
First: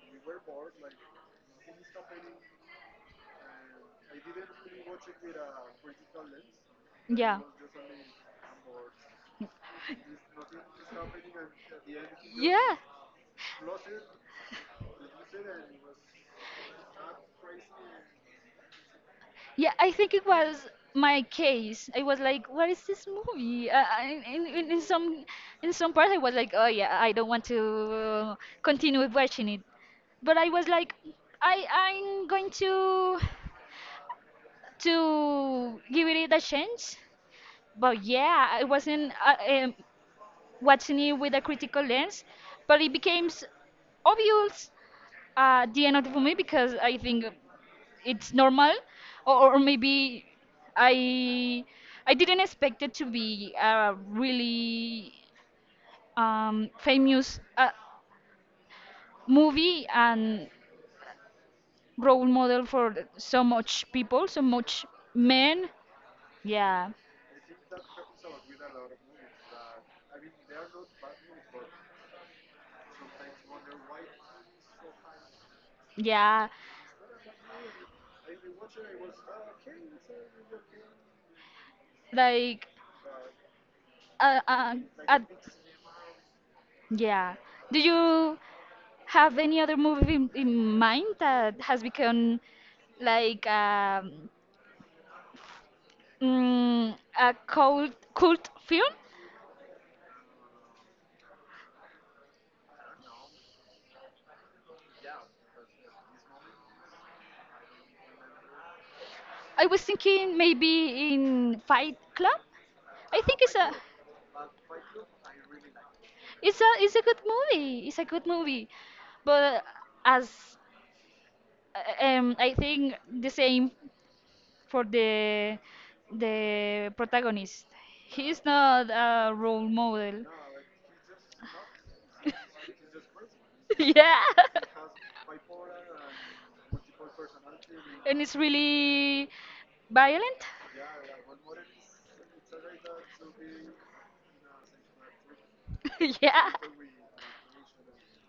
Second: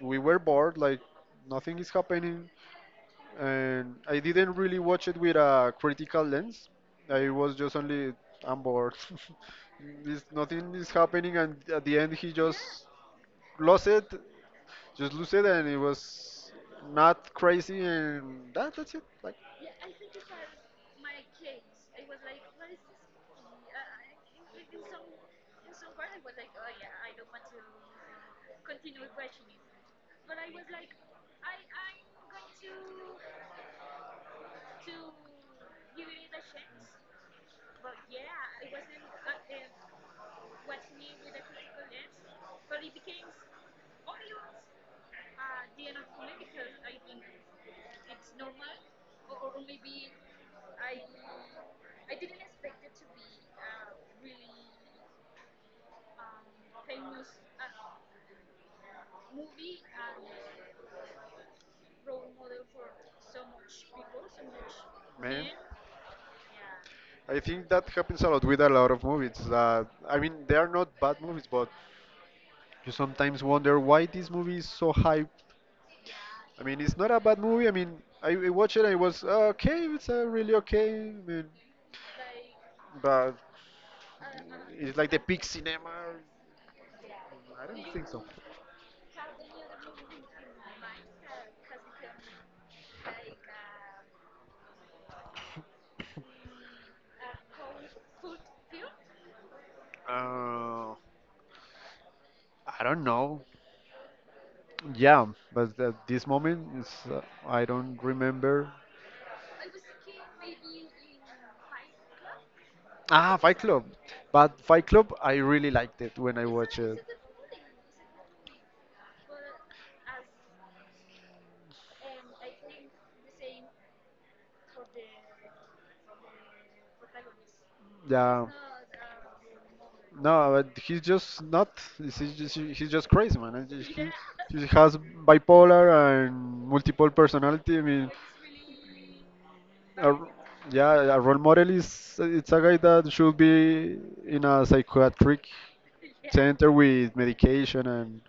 Speaker 1: we were bored, like nothing is happening, and I didn't really watch it with a critical lens. I
Speaker 2: Yeah.
Speaker 1: was just only, I'm bored. This- nothing is happening, and at the end, he
Speaker 2: Yeah,
Speaker 1: just lost it, just lose it, and it was not crazy, and that, that's it. Like,
Speaker 2: yeah. I think it was my case. I was like, "What is this movie?" Uh, I- in, in, in some in some parts, I was like, "Oh yeah, I don't want to continue watching it." But I was like, "I I'm going to to give it a chance." But yeah, I wasn't uh, um, watching it with a critical lens, but it became s- obvious uh, at the end of the movie because I think it's normal, or, or maybe I i didn't expect it to be a really um, famous uh, movie and role model for so much people, so much
Speaker 1: man.
Speaker 2: men. Yeah.
Speaker 1: I think that happens a lot with a lot of movies. That, I mean, they are not bad movies, but you sometimes wonder why this movie is so hype.
Speaker 2: Yeah,
Speaker 1: I mean, it's not a bad movie. I mean, I, I watched it. And it was uh, okay. It's uh, really okay. I mean,
Speaker 2: like,
Speaker 1: but
Speaker 2: uh, uh,
Speaker 1: it's like
Speaker 2: uh,
Speaker 1: the peak cinema.
Speaker 2: yeah,
Speaker 1: I
Speaker 2: do
Speaker 1: don't think so.
Speaker 2: you have any other movie in, in mind that has become like, um, mm, a cult cult film?
Speaker 1: Uh, I don't know. Yeah, but at this moment, it's, uh, I don't remember.
Speaker 2: I was thinking maybe in Fight Club. I
Speaker 1: Ah,
Speaker 2: think it's
Speaker 1: Fight
Speaker 2: a
Speaker 1: Club. But Fight Club, I really liked it when I
Speaker 2: it's a
Speaker 1: watched
Speaker 2: it's a
Speaker 1: it.
Speaker 2: good movie. It's a good movie, but as uh, um, I think the same for the the protagonist. He is
Speaker 1: Yeah.
Speaker 2: not a role model.
Speaker 1: No, but he's just not. He's he's just, he's just crazy, man. It's just- He,
Speaker 2: Yeah,
Speaker 1: he has bipolar and multiple personality. I mean,
Speaker 2: and it's really
Speaker 1: a,
Speaker 2: violent.
Speaker 1: yeah, a role model is, it's a guy that should be in a psychiatric
Speaker 2: Yeah,
Speaker 1: center with medication and.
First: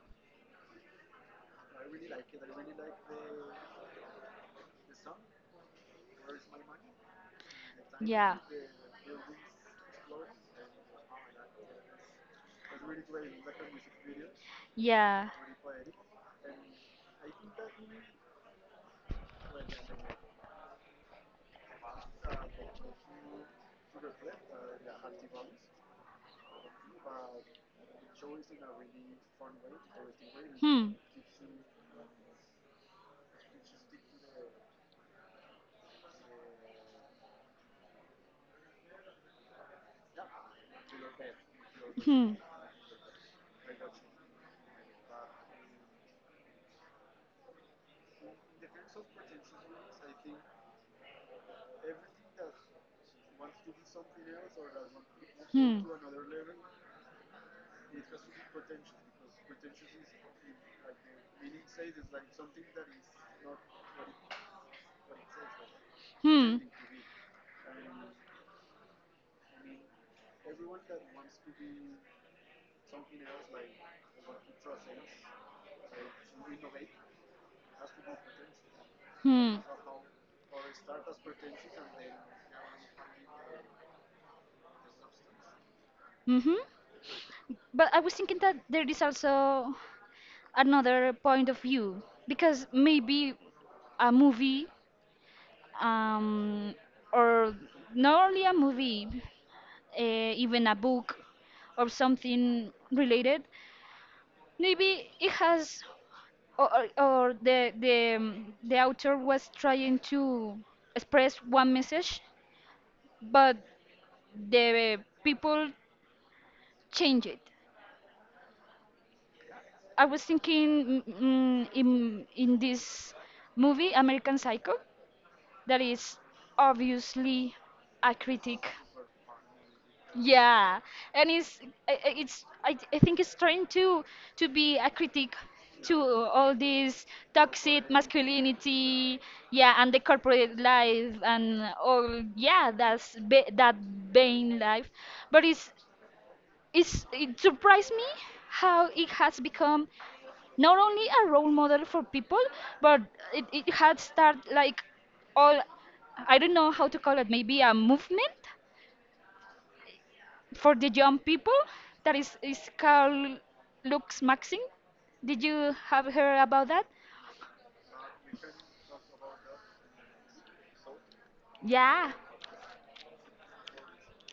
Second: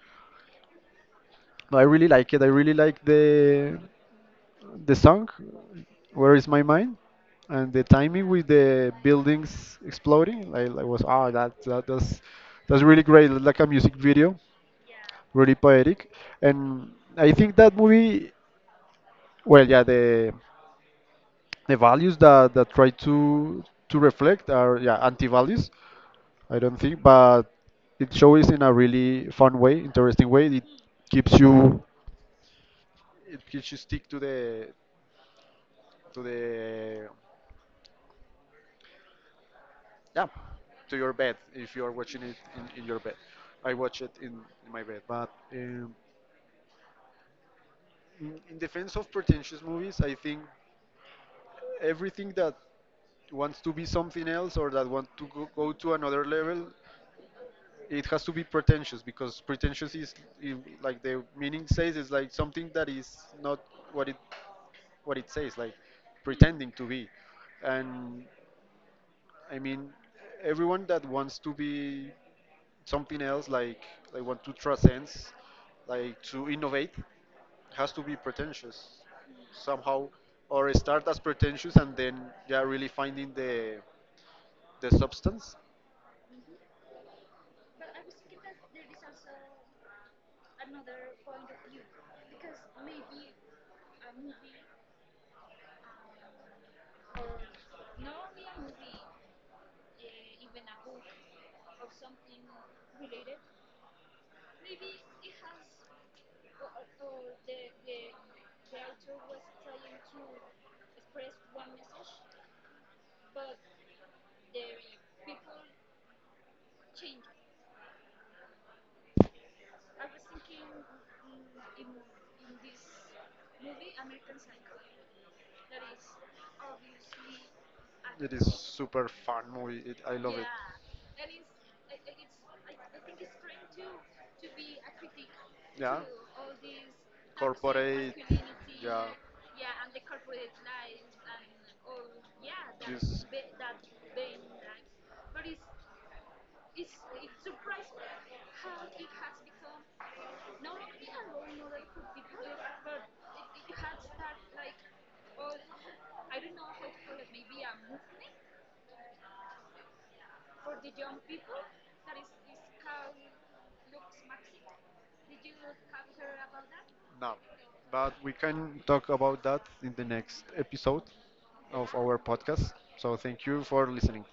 Speaker 1: No, I really like it. I really like the the song "Where Is My Mind" and the timing
Speaker 2: yeah,
Speaker 1: with the buildings exploding. Like, like was ah, that that that's that's really great. It's like a music video,
Speaker 2: yeah.
Speaker 1: really poetic. And I think that movie, well, yeah, the the values that that try to to reflect are, yeah, anti-values. I don't think, but it shows in a really fun way, interesting way. It
Speaker 2: Hmm.
Speaker 1: keeps you, it keeps you stick to the to the, yeah, to your bed if you are watching
Speaker 2: Hmm.
Speaker 1: it in, in your bed. I watch it in, in my bed. But um, in, in defense of pretentious movies, I think everything that wants to be something else or that want to go, go
Speaker 2: Hmm.
Speaker 1: to another level, it has to be pretentious because pretentious is, i- like the meaning says, is like something that is not what it what it says, like
Speaker 2: Hmm.
Speaker 1: pretending to be. And I mean, everyone that wants to be something else, like like want to transcend, like, to innovate has to be pretentious
Speaker 2: Hmm.
Speaker 1: somehow, or start as pretentious and then yeah really finding the the substance.
Speaker 2: Mm-hmm. But I was thinking that there is also another point of view, because maybe a movie, um, or not only a movie, uh, even a book or something related, maybe it has or, or or the the um, the author was trying to express one message, but the people change it. I was thinking, mm, mm, in in this movie American Psycho, that is obviously a
Speaker 1: It is
Speaker 2: critic.
Speaker 1: super fun movie. It, I love it.
Speaker 2: Yeah, and it's, I- I- it's I, I think it's trying to to be a critic
Speaker 1: Yeah,
Speaker 2: to all this toxic
Speaker 1: corporate, yeah.
Speaker 2: masculinity, yeah, and the corporate life and all, yeah, that's
Speaker 1: This
Speaker 2: ba that vain life. But it's it's it surprised me how it has become not only a role model for people, but it it had started like all, I don't know how to call it, maybe a movement for the young people that is is called Lux Maxim. Did you have heard about that?
Speaker 1: now, but we can talk about that in the next episode of
Speaker 2: Yeah,
Speaker 1: our podcast. So thank you for listening.